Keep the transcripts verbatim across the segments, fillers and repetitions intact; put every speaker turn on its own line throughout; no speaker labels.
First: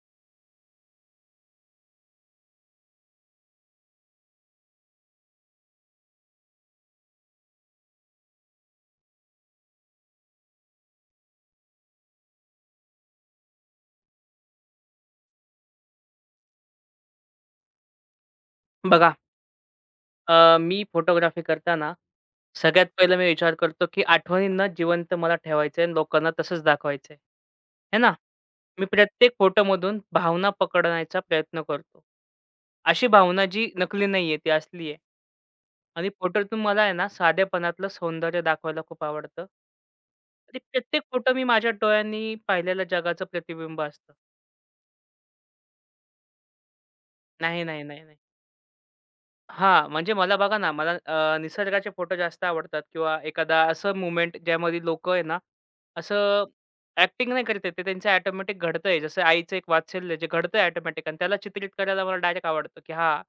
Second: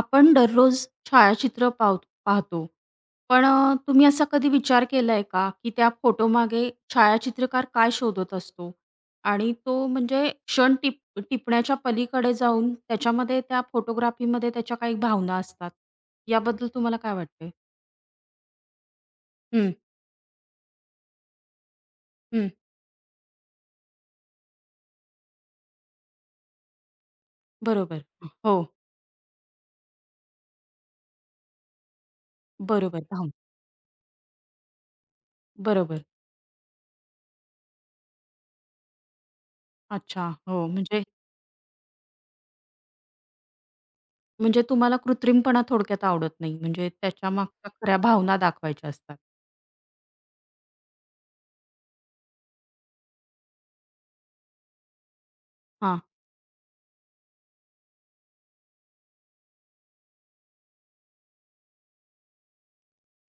आपण दररोज छायाचित्र पाव पाहतो. पण अ, तुम्ही असा कधी विचार केलाय का, की त्या फोटोमागे छायाचित्रकार काय शोधत असतो? आणि तो म्हणजे क्षण टिप टिपण्याच्या पलीकडे जाऊन त्याच्यामध्ये त्या फोटोग्राफीमध्ये त्याच्या काही भावना असतात. याबद्दल तुम्हाला काय वाटतंय?
बघा,
हं,
अ, मी फोटोग्राफी करताना
हं.
सगळ्यात पहिला मी विचार करतो, की आठवणींना जिवंत मला ठेवायचं आहे आणि लोकांना तसंच दाखवायचं आहे. है
बरोबर.
ना?
हो,
मी प्रत्येक फोटोमधून भावना पकडण्याचा प्रयत्न करतो.
बरोबर.
अशी
धावून.
भावना जी नकली नाहीये, ती असली आहे
बरोबर.
आणि फोटोतून मला आहे ना, साधेपणातलं सौंदर्य दाखवायला खूप आवडतं.
अच्छा.
आणि
हो,
प्रत्येक
म्हणजे
फोटो मी माझ्या डोळ्यांनी पाहिलेल्या जगाचं प्रतिबिंब असतं.
म्हणजे तुम्हाला कृत्रिमपणा थोडक्यात आवडत नाही. म्हणजे
नाही,
त्याच्यामागच्या
नाही,
खऱ्या
नाही, नाही.
भावना दाखवायच्या असतात.
हां, म्हणजे मला बघा ना, मला अ, निसर्गाचे फोटो जास्त आवडतात किंवा एखादा असं मूव्हमेंट ज्यामध्ये लोकं आहे ना,
हां,
असं ॲक्टिंग नाही करत ते त्यांचं ऑटोमॅटिक घडतंय. जसं आईचं एक वात्सल्य जे घडतंय ऑटोमॅटिक आणि त्याला चित्रित करायला मला डायरेक्ट आवडतं, की हां,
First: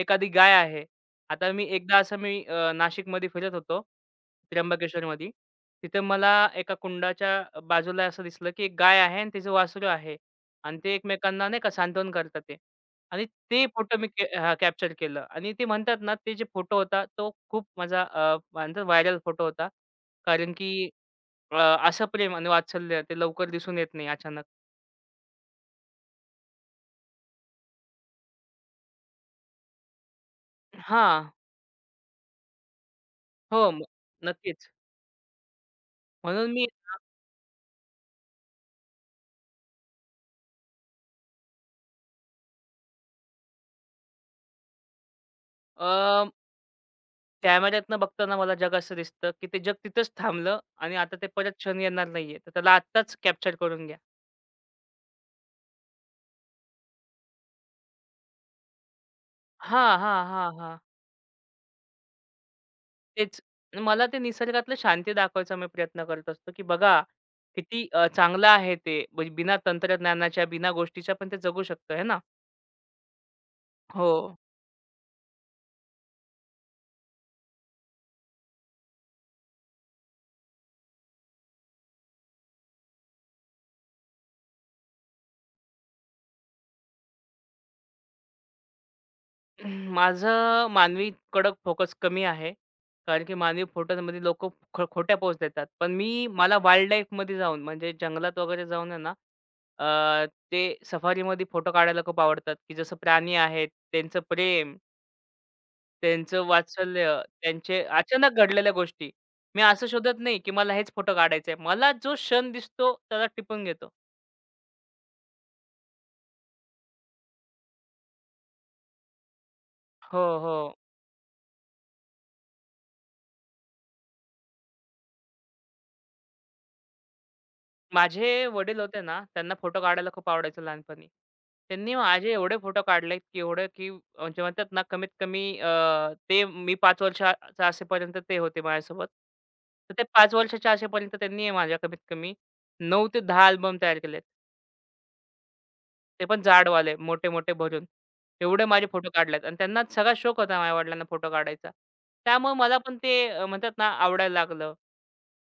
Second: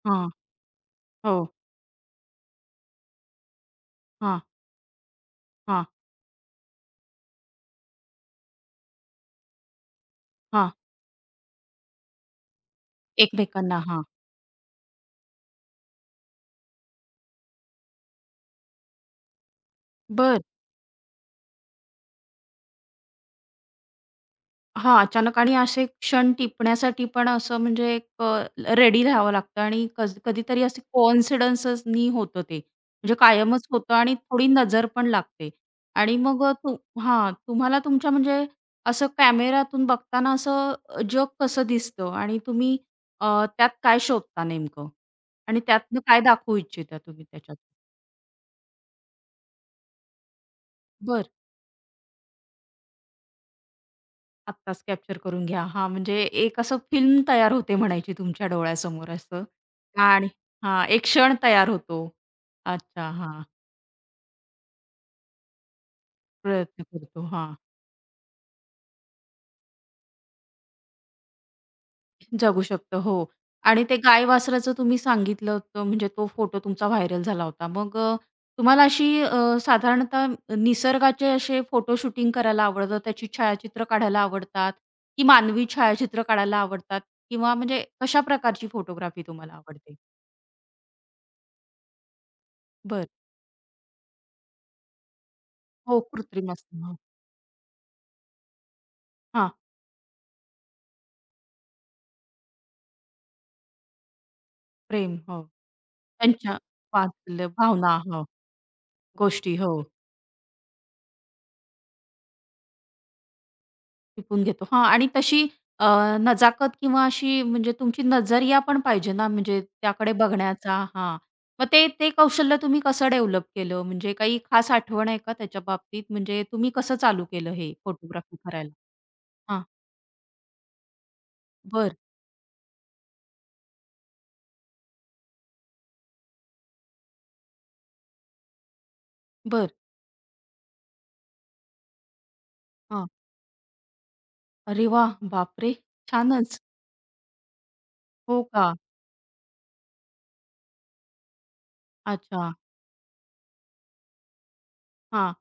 एखादी
हां.
गाय आहे.
हो.
आता मी एकदा असं मी अ, नाशिकमध्ये फिरत होतो,
हां,
त्र्यंबकेश्वरमध्ये.
हां,
तिथं मला एका कुंडाच्या बाजूला असं दिसलं, की एक गाय आहे आणि तिचं वासरू आहे
हां.
आणि ते एकमेकांना नाही का सांत्वन करतात ते आणि
एक
ते
एकमेकांना
फोटो
हां.
मी के हां, कॅप्चर केलं आणि ते म्हणतात ना, ते जे फोटो होता तो खूप माझा अ, म्हणतात व्हायरल फोटो होता.
बरं.
कारण की अ, असं प्रेम आणि वात्सल्य ते लवकर दिसून येत नाही अचानक.
हां, अचानक आणि असे क्षण टिपण्यासाठी पण असं म्हणजे एक अ, रेडी राहावं लागतं आणि कज कधीतरी असे
हां.
कोइन्सिडन्सनी होतं ते. म्हणजे
हो,
कायमच
म
होतं आणि थोडी
नक्कीच.
नजर पण लागते. आणि मग
म्हणून मी
तू
ना
हां, तुम्हाला तुमच्या म्हणजे असं कॅमेऱ्यातून बघताना असं जग कसं दिसतं आणि तुम्ही अ, त्यात काय शोधता नेमकं? आणि
अ,
त्यातनं काय दाखवू इच्छिता तुम्ही त्याच्यात?
कॅमेऱ्यातनं बघताना मला जग असं दिसतं, की ते जग तिथंच थांबलं आणि आता ते परत क्षण येणार नाहीये. तर त्याला आत्ताच कॅप्चर करून घ्या.
आत्ताच कॅप्चर करून घ्या. हां, म्हणजे एक असं फिल्म तयार होते म्हणायची तुमच्या डोळ्यासमोर असं.
हां, हां,
आणि
हां, हां.
हां, एक क्षण तयार होतो. अच्छा,
तेच.
हां.
मला ते निसर्गातलं शांती दाखवायचा मी प्रयत्न करत असतो, की
प्रयत्न
बघा
करतो. हां,
किती अ, चांगलं आहे ते. म्हणजे बिना तंत्रज्ञानाच्या, बिना गोष्टीच्या पण ते जगू शकतं, है ना?
जगू शकतो. हो. आणि ते
हो.
गाय-वासराचं तुम्ही सांगितलं होतं म्हणजे तो फोटो तुमचा व्हायरल झाला होता. मग अ, तुम्हाला अशी अ, साधारणतः निसर्गाचे असे फोटो शूटिंग करायला आवडतं, त्याची छायाचित्र काढायला आवडतात की मानवी छायाचित्र काढायला आवडतात? किंवा म्हणजे कशा प्रकारची फोटोग्राफी तुम्हाला आवडते?
माझं मानवी कडक फोकस कमी आहे.
बरं.
कारण की मानवी फोटोमध्ये लोकं ख खोट्या पोस्ट देतात. पण
हो,
मी
कृत्रिम
मला
असतं.
वाईल्ड
हो.
लाईफमध्ये जाऊन म्हणजे जंगलात वगैरे जाऊन आहे ना,
हां,
अ, ते सफारीमध्ये फोटो काढायला खूप आवडतात, की जसं प्राणी आहेत, त्यांचं प्रेम
प्रेम. हो.
त्यांचं
त्यांच्या
वात्सल्य,
वाचलं
त्यांचे
भावना. हो,
अचानक घडलेल्या गोष्टी.
गोष्टी.
मी
हो,
असं शोधत नाही, की मला हेच फोटो काढायचे आहे. मला जो क्षण दिसतो त्याला टिपून घेतो.
टिपून घेतो. हां आणि तशी अ, नजाकत किंवा अशी म्हणजे तुमची नजरिया पण पाहिजे ना, म्हणजे त्याकडे
हो, हो.
बघण्याचा. हां, मग ते ते कौशल्य तुम्ही कसं डेव्हलप केलं? म्हणजे काही खास आठवण आहे का त्याच्या बाबतीत? म्हणजे तुम्ही कसं चालू केलं हे फोटोग्राफी
माझे
करायला?
वडील होते ना, त्यांना
हां,
फोटो काढायला खूप आवडायचं लहानपणी. त्यांनी
बरं,
माझे एवढे फोटो काढलेत, की एवढे की म्हणजे म्हणतात ना कमीत कमी अ, ते मी पाच वर्षाचा असेपर्यंत ते होते माझ्यासोबत.
बरं.
तर ते पाच वर्षाच्या असेपर्यंत त्यांनी माझ्या कमीत कमी नऊ
हां.
ते दहा अल्बम तयार केलेत.
अरे वाह! बापरे!
ते पण
छानच.
जाडवाले, मोठे-मोठे भरून.
हो
एवढे
का?
माझे फोटो काढलेत आणि त्यांना सगळा शौक होता माझ्या वडिलांना फोटो काढायचा.
अच्छा.
त्यामुळे मला पण ते अ, म्हणतात ना आवडायला लागलं
हां.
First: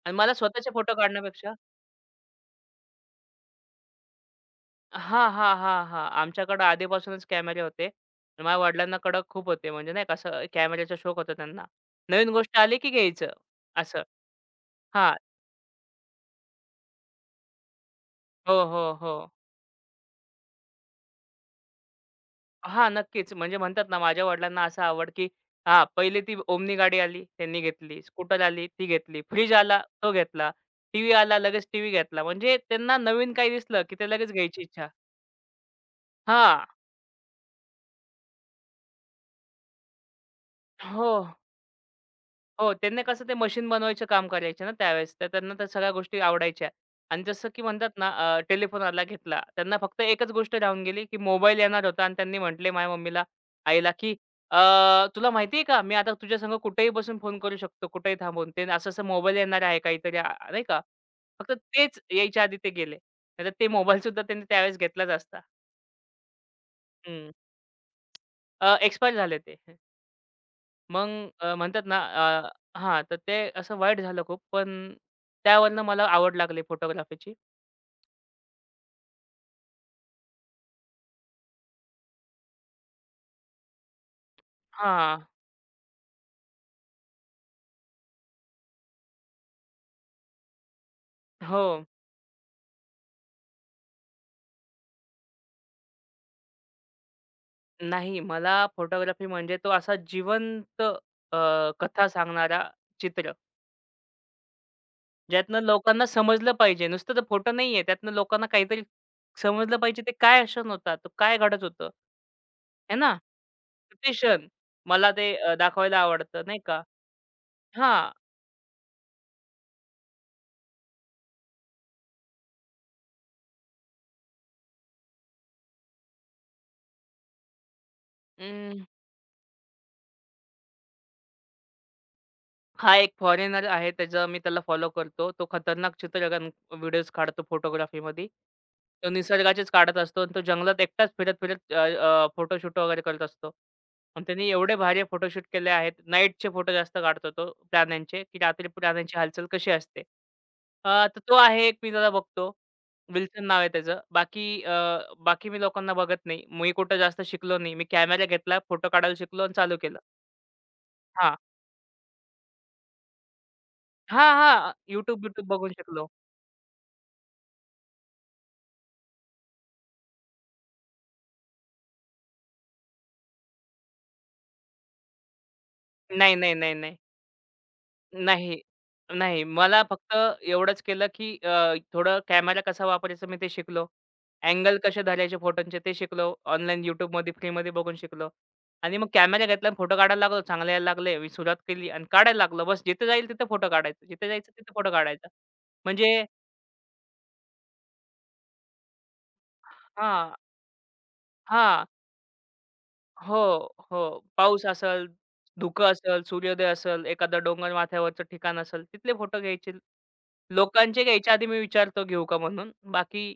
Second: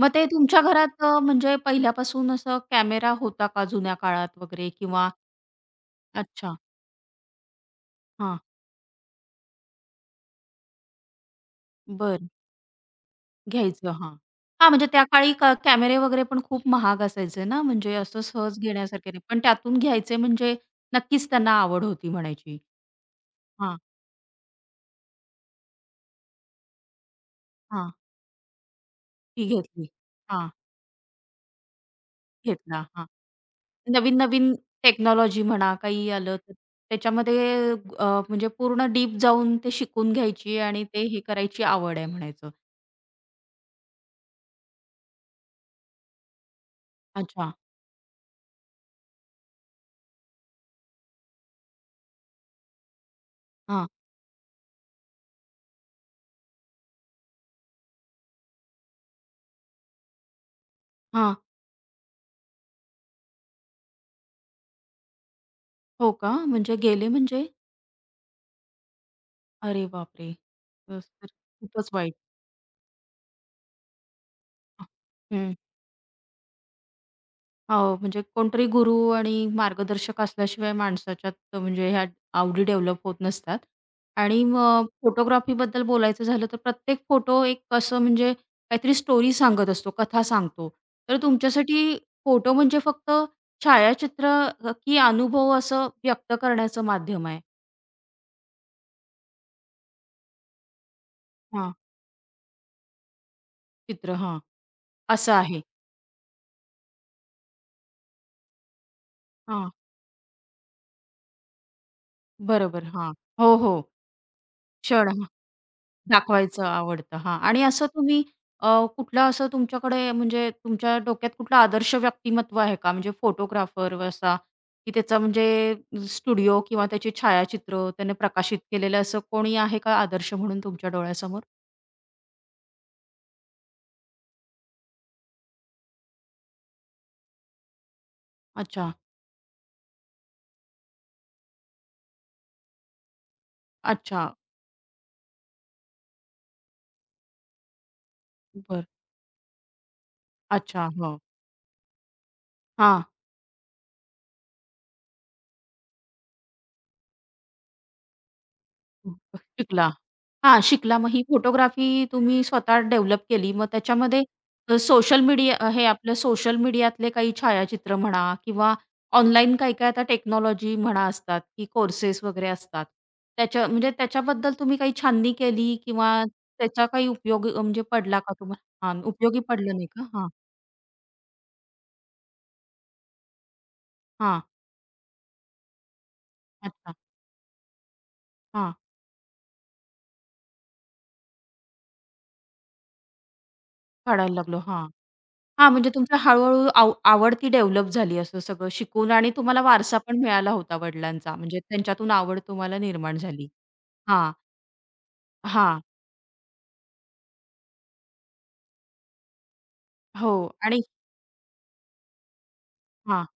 मग
आणि
ते
मला
तुमच्या
स्वतःचे फोटो
घरात अ,
काढण्यापेक्षा
म्हणजे पहिल्यापासून असं कॅमेरा होता का जुन्या काळात वगैरे किंवा
हां, हां, हां, हां.
अच्छा.
आमच्याकडे आधीपासूनच कॅमेरे होते.
हां.
आणि माझ्या वडिलांना कडक खूप होते म्हणजे नाही का असं कॅमेऱ्याचा शौक होता त्यांना. नवीन
बरं.
गोष्ट आली की घ्यायचं
घ्यायचं.
असं.
हां. हां, म्हणजे त्या
हां.
काळी क कॅमेरे वगैरे पण खूप महाग असायचे ना, म्हणजे असं
हो,
सहज
हो,
घेण्यासारखे
हो.
नाही. पण त्यातून घ्यायचे म्हणजे नक्कीच त्यांना आवड होती म्हणायची.
हां, नक्कीच. म्हणजे
हां,
म्हणतात ना, माझ्या वडिलांना असं आवड, की हां, पहिले ती ओमनी गाडी आली, त्यांनी
हां.
घेतली. स्कूटर आली, ती घेतली.
ती
फ्रिज आला,
घेतली.
तो
हां,
घेतला. टीव्ही आला, लगेच टीव्ही घेतला. म्हणजे
घेतला.
त्यांना
हां.
नवीन काही दिसलं, की ते लगेच
नवीन-नवीन
घ्यायची इच्छा.
टेक्नॉलॉजी म्हणा काही आलं तर
हां.
त्याच्यामध्ये अ, म्हणजे पूर्ण डीप जाऊन ते शिकून घ्यायची आणि ते
हो.
हे करायची आवड आहे म्हणायचं.
हो, त्यांनी कसं ते मशीन बनवायचं काम करायचे ना त्यावेळेस. तर त्यांना त्या सगळ्या गोष्टी आवडायच्या. आणि जसं
अच्छा.
की म्हणतात ना टेलिफोन आला घेतला. त्यांना फक्त एकच गोष्ट राहून गेली, की मोबाईल येणार होता आणि त्यांनी म्हटले माझ्या मम्मीला,
हां,
आईला, की "अ, तुला माहिती आहे का मी आता तुझ्यासंग कुठेही बसून फोन करू शकतो, कुठेही थांबून. ते असं-असं मोबाईल येणार आहे काहीतरी आ नाही का?"
हां.
फक्त तेच यायच्या आधी ते गेले. नाहीतर ते मोबाईलसुद्धा त्यांनी त्यावेळेस घेतलाच असता.
हो का? म्हणजे गेले म्हणजे?
एक्सपायर झाले ते.
अरे बापरे!
मग
तसं तर
अ, म्हणतात
खूपच
ना
वाईट.
अ, हां, तर ते असं वाईट झालं खूप.
हां.
पण
हं.
त्यावरनं मला आवड लागली फोटोग्राफीची.
हो, म्हणजे कोणतरी गुरु आणि मार्गदर्शक असल्याशिवाय माणसाच्यात म्हणजे ह्या आवडी डेव्हलप होत नसतात. आणि मग
हां.
फोटोग्राफीबद्दल बोलायचं झालं तर प्रत्येक फोटो एक असं म्हणजे काहीतरी स्टोरी सांगत असतो, कथा सांगतो. तर
हो.
तुमच्यासाठी फोटो म्हणजे फक्त छायाचित्र अ, की अनुभव असं व्यक्त करण्याचं माध्यम आहे?
नाही, मला फोटोग्राफी म्हणजे तो असा जिवंत अ,
हां,
कथा सांगणारा चित्र,
चित्र. हां, असं
ज्यातनं
आहे.
लोकांना समजलं पाहिजे. नुसतं तर फोटो नाहीये, त्यातनं लोकांना काहीतरी
हां.
समजलं पाहिजे ते काय क्षण होता, तो काय घडत होतं.
बरोबर.
आहे
हां.
ना?
हो, हो.
ते क्षण
क्षण
मला
हा,
ते अ, दाखवायला आवडतं, नाही
दाखवायचं
का?
आवडतं. हां. आणि असं
हां.
तुम्ही अ, कुठलं असं तुमच्याकडे म्हणजे तुमच्या डोक्यात कुठलं आदर्श व्यक्तिमत्व आहे का? म्हणजे फोटोग्राफर असा, की त्याचा म्हणजे स्टुडिओ किंवा त्याची छायाचित्र त्याने प्रकाशित केलेलं असं कोणी आहे का आदर्श म्हणून तुमच्या डोळ्यासमोर?
हा एक फॉरेनर आहे त्याचं मी त्याला फॉलो करतो. तो खतरनाक चित्रगण व्हिडिओज काढतो फोटोग्राफीमध्ये.
अच्छा.
तो निसर्गाचेच काढत असतो आणि तो जंगलात एकटाच फिरत-फिरत अ, अ, फोटोशूट वगैरे करत असतो. आणि
अच्छा.
त्यांनी एवढे भारी फोटोशूट केले आहेत. नाईटचे फोटो जास्त काढतो तो प्राण्यांचे, की रात्री
बरं.
प्राण्यांची हालचाल कशी असते.
अच्छा.
अ,
हो.
तर तो आहे एक मी त्याला बघतो.
हां.
विल्सन नाव आहे त्याचं. बाकी अ, बाकी मी लोकांना बघत नाही. मी कुठं जास्त शिकलो नाही. मी कॅमेरा घेतला, फोटो काढायला शिकलो आणि चालू
शिकला.
केलं.
हां, शिकला. मग ही
हां.
फोटोग्राफी तुम्ही स्वतः डेव्हलप केली. मग त्याच्यामध्ये
हां, हां.
अ, सोशल
YouTube, YouTube
मीडिया
बघून
हे
शिकलो.
आपलं सोशल मीडियातले काही छायाचित्र म्हणा किंवा ऑनलाईन काही-काही आता टेक्नॉलॉजी म्हणा असतात, की कोर्सेस वगैरे असतात. त्याच्या म्हणजे त्याच्याबद्दल तुम्ही काही छाननी केली किंवा
नाही, नाही, नाही,
त्याचा
नाही.
काही उपयोग म्हणजे पडला का
नाही,
तुम्हाला? हां, उपयोगी
नाही.
पडलं
मला
नाही का?
फक्त
हां,
एवढंच केलं, की अ, थोडं कॅमेरा कसा वापरायचा मी ते शिकलो.
हां.
अँगल कसे धरायचे फोटोंचे ते शिकलो. ऑनलाईन
अच्छा.
YouTubeमध्ये फ्रीमध्ये बघून शिकलो.
हां,
आणि मग कॅमेरा घेतला आणि फोटो काढायला लागलो. चांगले यायला लागले. मी सुरुवात केली आणि काढायला लागलो. बस जिथे जाईल तिथे फोटो काढायचा. जिथे
काढायला
जायचं
लागलो.
तिथे
हां.
फोटो काढायचा.
हां, म्हणजे तुमच्या
म्हणजे
हळू-हळू आव आवड ती डेव्हलप झाली असं सगळं शिकून आणि तुम्हाला वारसा पण
हां,
मिळाला होता वडिलांचा, म्हणजे
हां.
त्यांच्यातून आवड तुम्हाला निर्माण झाली.
हो, हो.
हां,
पाऊस असेल,
हां.
धुकं असेल, सूर्योदय असेल, एखादं डोंगर माथ्यावरचं ठिकाण असेल, तिथले फोटो घ्यायचे.
हो आणि
लोकांचे घ्यायच्या आधी मी विचारतो घेऊ का म्हणून.
हां,
बाकी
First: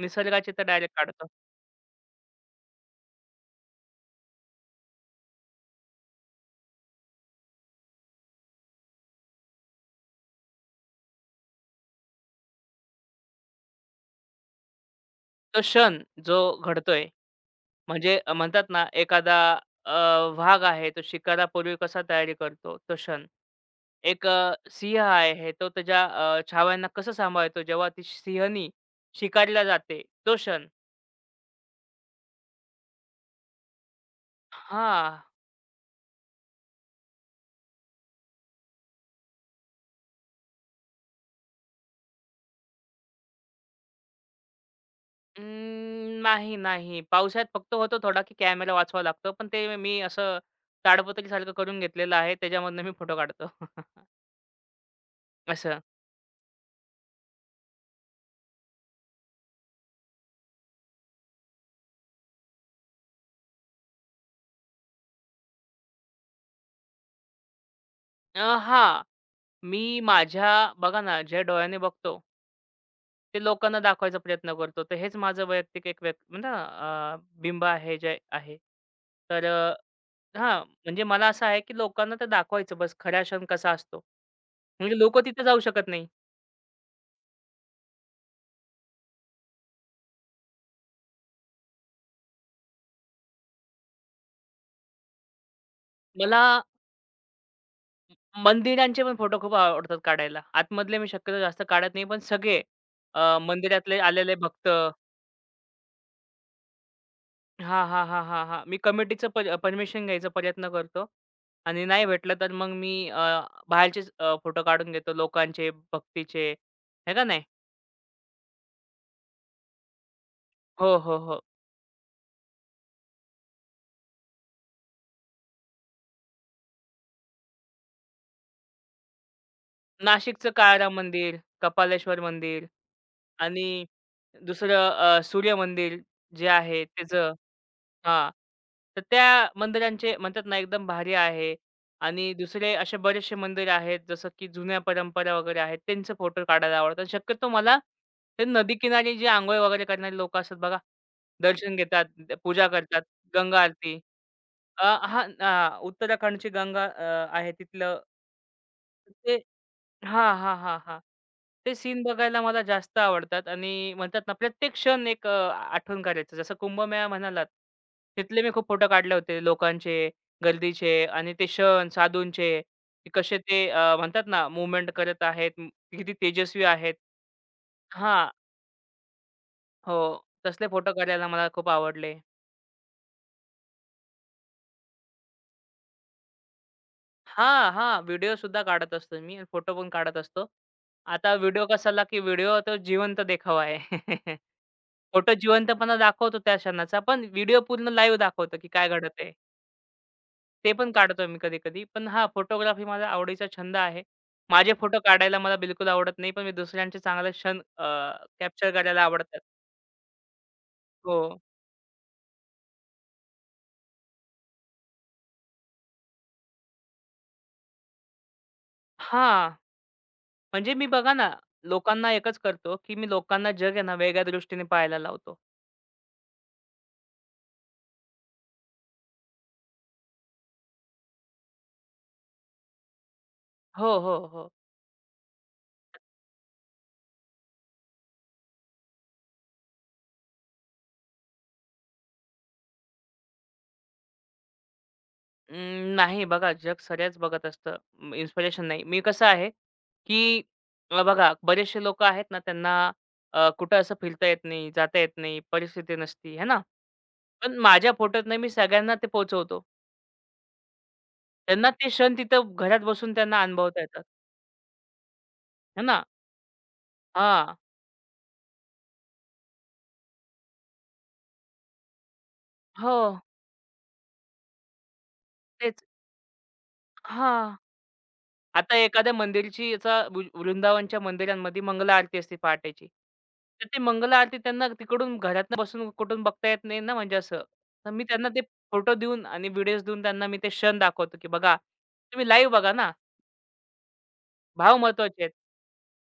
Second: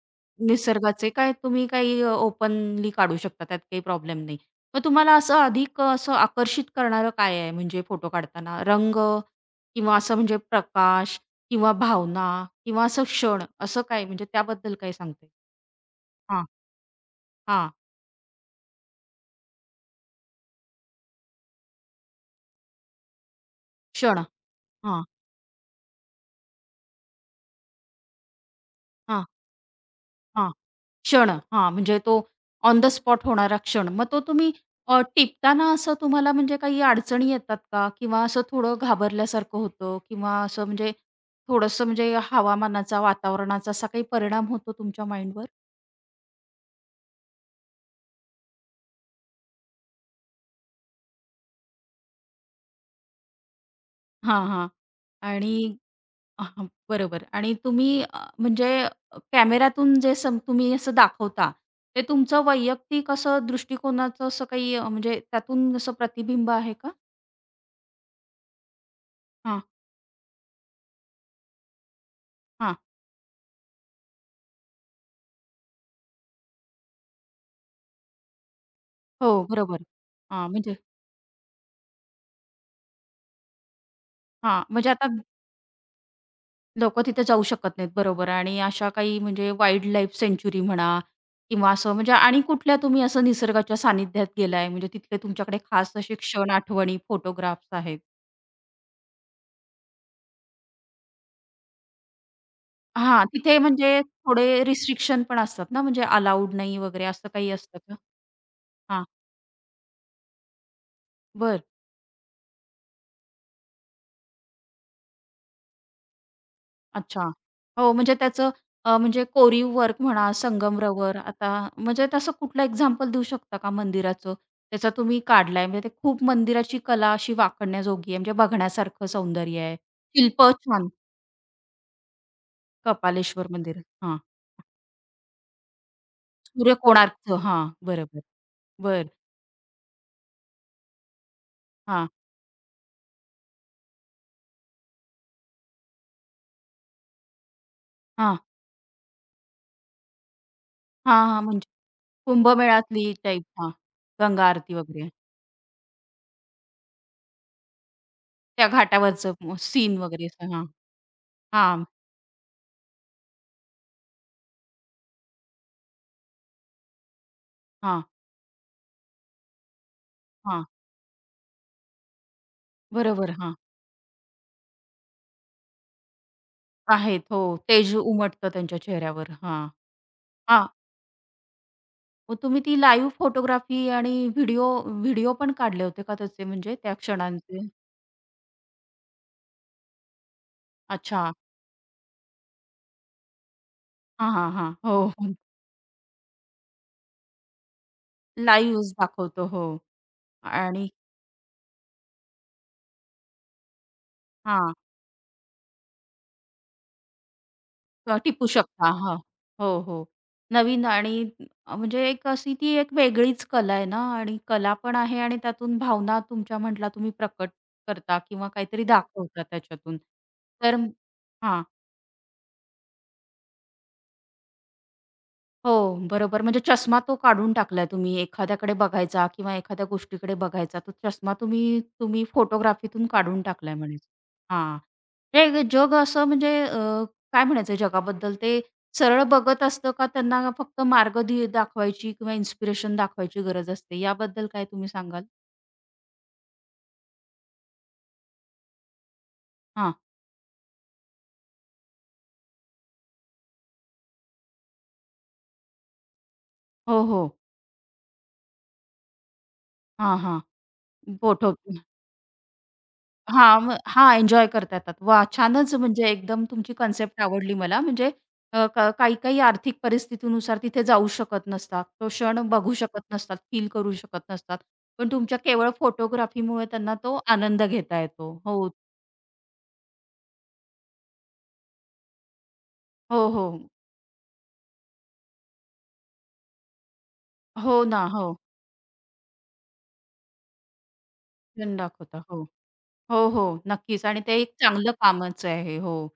निसर्गाचे तर डायरेक्ट
निसर्गाचे
काढतो.
काय तुम्ही काही अ, ओपनली काढू शकता त्यात काही प्रॉब्लेम नाही. मग तुम्हाला असं अधिक असं आकर्षित करणारं काय आहे म्हणजे फोटो काढताना? रंग किंवा असं म्हणजे प्रकाश किंवा भावना किंवा असं क्षण असं काय म्हणजे त्याबद्दल काय सांगता येईल?
तो क्षण जो
हां,
घडतोय
हां.
म्हणजे अ, म्हणतात ना एखादा अ, वाघ आहे तो शिकारापूर्वी कसा तयारी करतो तो क्षण.
क्षण.
एक अ, सिंह
हां,
आहे तो त्याच्या अ, छाव्यांना कसं सांभाळतो जेव्हा ती सिंहनी
हां,
शिकारीला जाते तो
हां.
क्षण.
क्षण. हां, म्हणजे तो ऑन द स्पॉट होणारा क्षण. मग तो तुम्ही अ,
हां.
टिपताना असं तुम्हाला म्हणजे काही अडचणी येतात का? किंवा असं थोडं घाबरल्यासारखं होतं किंवा असं म्हणजे थोडंसं म्हणजे हवामानाचा, वातावरणाचा असा काही परिणाम होतो तुमच्या माइंडवर?
अं, नाही, नाही. पावसाळ्यात फक्त होतो थोडा की कॅमेरा वाचवावा लागतो. पण ते मी असं ताडपत्रीसारखं करून घेतलेलं आहे त्याच्यामधनं मी फोटो काढतो.
हां, हां. आणि
असं.
हां, बरोबर. आणि तुम्ही अ, म्हणजे अ, कॅमेऱ्यातून जे सम तुम्ही असं दाखवता, ते तुमचं वैयक्तिक असं दृष्टिकोनाचं असं काही अ, म्हणजे त्यातून असं प्रतिबिंब आहे का?
अ, हां.
हां,
मी माझ्या बघा ना, ज्या डोळ्याने बघतो
हां.
ते लोकांना दाखवायचा प्रयत्न करतो. तर हेच माझं वैयक्तिक एक व्यक् म्हणता ना अ, बिंब आहे जे आहे.
हो,
तर अ,
बरोबर. हां,
हां,
म्हणजे
म्हणजे मला असं आहे, की लोकांना ते दाखवायचं बस खरा क्षण कसा असतो.
हां, म्हणजे
म्हणजे
आता
लोकं तिथे जाऊ शकत नाही.
लोकं तिथे जाऊ शकत नाहीत, बरोबर आणि अशा काही म्हणजे वाईल्ड लाईफ सँच्युरी म्हणा किंवा असं म्हणजे आणि कुठल्या तुम्ही असं निसर्गाच्या सानिध्यात गेलाय? म्हणजे तिथले तुमच्याकडे खास असे
मला
क्षण, आठवणी, फोटोग्राफ्स आहेत?
मंदिरांचे पण फोटो खूप आवडतात काढायला. आतमधले मी शक्यतो जास्त काढत नाही, पण सगळे
हां,
अ,
तिथे
मंदिरातले
म्हणजे
आलेले
थोडे
भक्त
रिस्ट्रिक्शन पण असतात ना, म्हणजे अलाउड नाही वगैरे असं काही असतं
हां,
का?
हां, हां, हां, हां. मी
हां,
कमिटीचं पर परमिशन घ्यायचा प्रयत्न करतो
बरं.
आणि नाही भेटलं तर मग मी अ, बाहेरचेच अ, फोटो काढून घेतो लोकांचे, भक्तीचे, आहे का
अच्छा.
नाही?
हो, म्हणजे त्याचं अ, म्हणजे कोरीव वर्क म्हणा,
हो,
संगमरवर
हो, हो.
आता म्हणजे तसं कुठलं एक्झाम्पल देऊ शकता का मंदिराचं? त्याचा तुम्ही काढलाय म्हणजे ते खूप मंदिराची कला अशी वाखाणण्याजोगी आहे, म्हणजे बघण्यासारखं सौंदर्य आहे.
नाशिकचं
शिल्पं छान.
काळाराम मंदिर, कपालेश्वर मंदिर
कपालेश्वर
आणि
मंदिर. हां.
दुसरं अ, सूर्य मंदिर जे आहे त्याचं.
सूर्यकोणार्कचं. हां, बरोबर.
हां. तर
बरं.
त्या मंदिरांचे म्हणतात ना एकदम भारी आहे
हां,
आणि दुसरे असे बरेचसे मंदिर आहेत, जसं की जुन्या परंपरा वगैरे आहेत, त्यांचे फोटो काढायला आवडतात. शक्यतो मला
हां,
ते नदीकिनारी जे अंघोळ वगैरे करणारे लोकं असतात बघा,
हां, हां. म्हणजे
दर्शन घेतात, ते पूजा करतात,
कुंभमेळ्यातली टाईप.
गंगा
हां.
आरती.
गंगा आरती
अ,
वगैरे.
हां, अ, उत्तराखंडची गंगा अ, आहे तिथलं
त्या
ते
घाटावरचं सीन वगैरे
हां,
असं.
हां,
हां,
हां, हां. ते
हां,
सीन बघायला मला जास्त आवडतात आणि म्हणतात ना प्रत्येक क्षण एक अ, आठवण करायचं. जसं कुंभमेळा म्हणालात,
हां,
तिथले मी खूप फोटो काढले होते लोकांचे,
हां.
गर्दीचे आणि ते क्षण साधूंचे, की
बरोबर.
कसे
हां.
ते अ, म्हणतात ना मूव्हमेंट करत आहेत, म- किती तेजस्वी आहेत.
आहेत. हो, तेज
हां.
उमटतं त्यांच्या चेहऱ्यावर. हां.
हो.
हां.
तसले फोटो काढायला मला खूप आवडले.
मग तुम्ही ती लाईव्ह फोटोग्राफी आणि व्हिडिओ व्हिडिओ पण काढले होते का त्याचे म्हणजे त्या क्षणांचे?
हां, हां. व्हिडिओसुद्धा काढत असतो मी. फोटो पण काढत असतो.
अच्छा.
आता व्हिडिओ कसाला, की व्हिडिओ तो जिवंत देखावा आहे.
हां, हां, हां. हो, हो.
फोटो जिवंतपणा दाखवतो त्या क्षणाचा, पण व्हिडिओ पूर्ण लाईव्ह दाखवतो, की काय
लाईव्हच
घडत आहे.
दाखवतो. हो.
ते
आणि
पण काढतो मी कधी-कधी. पण हां, फोटोग्राफी माझा आवडीचा छंद आहे. माझे
हां,
फोटो काढायला मला बिलकुल आवडत नाही, पण मी दुसऱ्यांचे चांगले क्षण अ,
किंवा टिपू
कॅप्चर
शकता.
करायला
हां.
आवडतात.
हो, हो. नवीन आणि
हो.
म्हणजे एक अशी ती एक वेगळीच कला आहे ना आणि कला पण आहे आणि त्यातून भावना तुमच्या म्हटला तुम्ही प्रकट करता किंवा काहीतरी दाखवता
हां,
त्याच्यातून.
म्हणजे
तर
मी बघा ना,
हां.
लोकांना एकच करतो, की मी लोकांना जग आहे ना, वेगळ्या दृष्टीने पाहायला लावतो.
हो, बरोबर. म्हणजे चष्मा तो काढून टाकलाय तुम्ही. एखाद्याकडे बघायचा किंवा एखाद्या गोष्टीकडे बघायचा, तो चष्मा तुम्ही तुम्ही फोटोग्राफीतून काढून टाकलाय
हो,
म्हणायचं.
हो, हो.
हां. हे जग असं म्हणजे अ, काय म्हणायचं जगाबद्दल ते सरळ बघत असतं का त्यांना फक्त मार्ग दी दाखवायची किंवा इन्स्पिरेशन दाखवायची गरज असते, याबद्दल काय तुम्ही सांगाल?
अं, नाही बघा, जग सऱ्याच बघत असतं. इन्स्पिरेशन नाही. मी कसं आहे,
हां.
की अ, बघा बरेचसे लोकं आहेत ना, त्यांना अ, कुठं असं फिरता येत नाही, जाता येत नाही, परिस्थिती नसती, आहे ना?
हो, हो.
पण माझ्या फोटोतनं मी सगळ्यांना ते पोहोचवतो.
हां, हां.
त्यांना ते क्षण तिथं घरात बसून त्यांना
हां, मग
अनुभवता येतात,
हां, एन्जॉय करता येतात. वाह! छानच
आहे ना?
म्हणजे एकदम तुमची कन्सेप्ट आवडली
हां.
मला. म्हणजे अ, क काही-काही आर्थिक परिस्थितीनुसार तिथे जाऊ शकत नसतात. तो क्षण बघू
हो,
शकत नसतात, फील करू शकत नसतात. पण तुमच्या केवळ
तेच.
फोटोग्राफीमुळे त्यांना तो
हां.
आनंद घेता येतो. हो,
आता एखाद्या मंदिरची याचा वृ वृंदावनच्या मंदिरांमध्ये मंगला आरती असते पहाटेची.
हो,
तर
हो.
ती मंगला आरती त्यांना तिकडून घरातनं बसून कुठून बघता येत नाही ना म्हणजे असं.
हो
तर मी
ना. हो.
त्यांना ते फोटो देऊन आणि व्हिडिओज देऊन त्यांना मी ते क्षण दाखवतो, की बघा
क्षण दाखवता.
तुम्ही
हो.
लाईव्ह बघा ना.
हो, हो. नक्कीच आणि ते एक
भाव
चांगलं
महत्वाचे आहेत.
कामच आहे. हो.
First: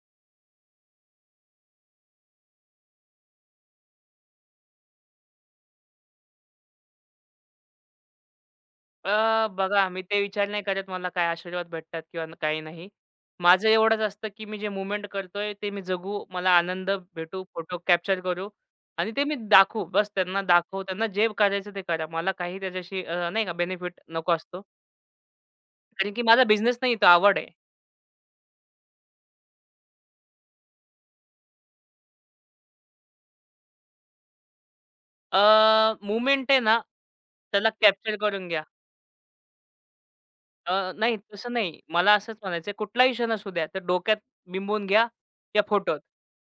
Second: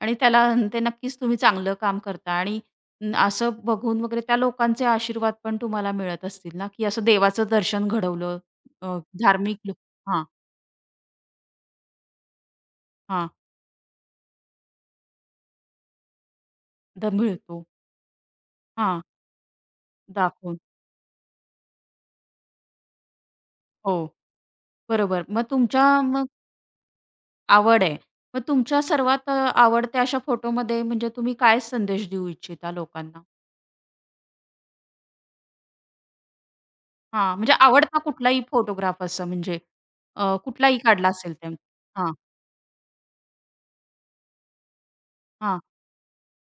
आणि त्याला ते नक्कीच तुम्ही चांगलं काम करता आणि न- असं बघून वगैरे त्या लोकांचे आशीर्वाद पण तुम्हाला मिळत असतील ना, की असं देवाचं दर्शन घडवलं अ,
अ,
धार्मिक लोक
बघा मी ते
हां,
विचार नाही करत मला काय आशीर्वाद भेटतात किंवा न- काही नाही.
हां.
माझं एवढंच असतं, की मी जे मूव्हमेंट करतोय ते मी जगू, मला आनंद
द
भेटू,
मिळतो.
फोटो कॅप्चर करू
हां,
आणि ते मी दाखवू. बस त्यांना
दाखवून.
दाखवू, त्यांना जे करायचं ते करा. मला काही त्याच्याशी अ, नाही का
हो,
बेनिफिट नको असतो.
बरोबर. मग तुमच्या
कारण की
मग
माझा बिझनेस नाही, तो आवड आहे.
आवड आहे. मग तुमच्या सर्वात अ, आवडत्या अशा फोटोमध्ये म्हणजे तुम्ही काय संदेश देऊ इच्छिता लोकांना?
अ, मूव्हमेंट आहे ना,
हां, म्हणजे
त्याला
आवडता
कॅप्चर
कुठलाही
करून घ्या.
फोटोग्राफ असं म्हणजे अ, कुठलाही
अ,
काढला
नाही
असेल त्या
तसं नाही. मला
हां.
असंच म्हणायचं कुठलाही क्षण असू द्या, तर डोक्यात बिंबवून घ्या
हां,
त्या फोटोत.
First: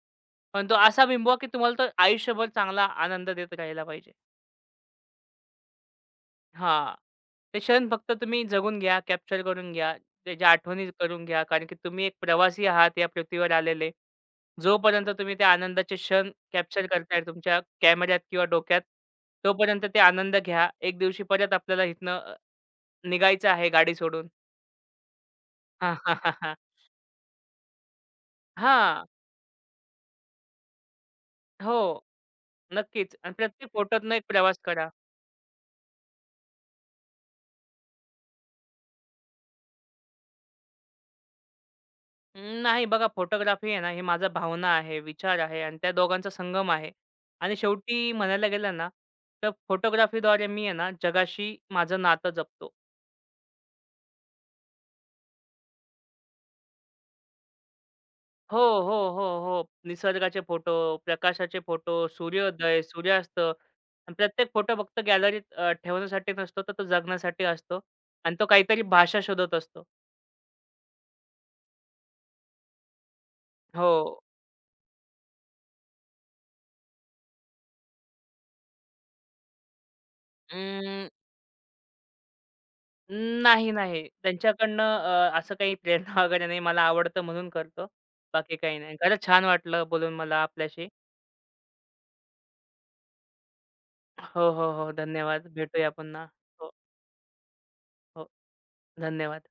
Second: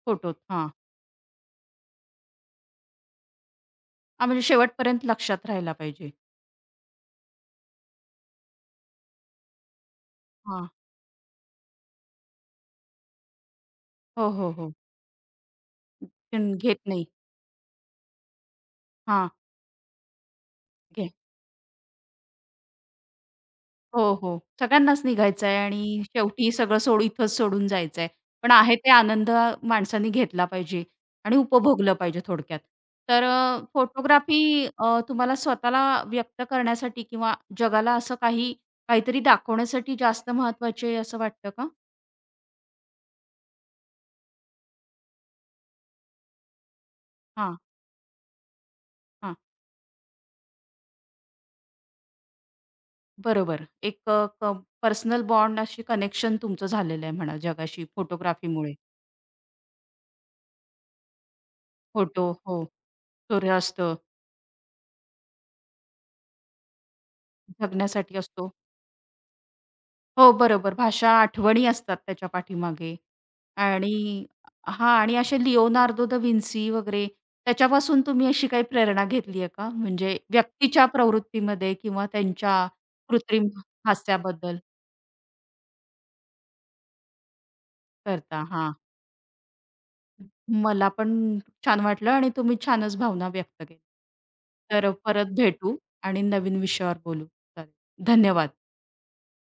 फोटोत.
पण
हां.
तो असा बिंबवा, की तुम्हाला तो आयुष्यभर चांगला आनंद देत राहिला पाहिजे.
हां, म्हणजे शेवटपर्यंत लक्षात राहायला पाहिजे.
हां. ते क्षण फक्त तुम्ही जगून घ्या, कॅप्चर करून घ्या. त्याच्या
हां.
आठवणी करून घ्या. कारण की तुम्ही एक प्रवासी आहात या पृथ्वीवर आलेले.
हो, हो, हो.
जोपर्यंत तुम्ही त्या आनंदाचे क्षण
पण घेत
कॅप्चर
नाही.
करताय तुमच्या कॅमेऱ्यात किंवा डोक्यात,
हां,
तोपर्यंत ते आनंद घ्या. एक
घे
दिवशी परत आपल्याला इथनं अ, निघायचं आहे गाडी
हो,
सोडून.
हो. सगळ्यांनाच निघायचं आहे आणि शेवटी
हां.
सगळं सोड इथंच सोडून जायचं आहे. पण आहे ते
हां.
आनंद माणसाने घेतला पाहिजे आणि
हो.
उपभोगलं पाहिजे थोडक्यात.
नक्कीच
तर
आणि
अ,
प्रत्येक फोटोतनं एक
फोटोग्राफी
प्रवास करा.
अ, तुम्हाला स्वतःला व्यक्त करण्यासाठी किंवा जगाला असं काही काहीतरी दाखवण्यासाठी जास्त महत्त्वाची आहे असं वाटतं का?
अं, नाही बघा फोटोग्राफी आहे ना हे माझा भावना आहे, विचार आहे आणि त्या दोघांचा संगम आहे आणि
हां,
शेवटी म्हणायला गेलं ना,
हां.
तर फोटोग्राफीद्वारे मी आहे ना जगाशी माझं नातं जपतो.
बरोबर. एक अ, क पर्सनल बॉन्ड अशी कनेक्शन तुमचं झालेलं आहे म्हणा जगाशी
हो,
फोटोग्राफीमुळे.
हो, हो, हो. निसर्गाचे फोटो, प्रकाशाचे फोटो,
फोटो हो.
सूर्योदय, सूर्यास्त
सूर्य असत,
आणि प्रत्येक फोटो फक्त गॅलरीत ठेवण्यासाठी नसतो, तर तो जगण्यासाठी असतो
जगण्यासाठी
आणि तो
असतो.
काहीतरी भाषा शोधत असतो.
हो, बरोबर. भाषा, आठवणी असतात त्याच्या पाठीमागे
हो.
आणि हां आणि असे लिओनार्दो द विन्सी वगैरे त्याच्यापासून तुम्ही अशी काही प्रेरणा घेतली आहे का? म्हणजे व्यक्तीच्या प्रवृत्तीमध्ये किंवा त्यांच्या कृत्रिम
नाही, नाही.
हास्याबद्दल
त्यांच्याकडनं अ, असं काही प्रेरणा वगैरे नाही. मला आवडतं म्हणून करतो.
करता?
बाकी
हां.
काही नाही. खरंच छान वाटलं बोलून मला आपल्याशी.
मला पण छान वाटलं आणि तुम्ही छानच भावना व्यक्त केल्या.
हो, हो,
तर
हो.
परत
धन्यवाद.
भेटू
भेटूया
आणि
पुन्हा.
नवीन
हो,
विषयावर बोलू. चालेल.
हो.
धन्यवाद.
धन्यवाद.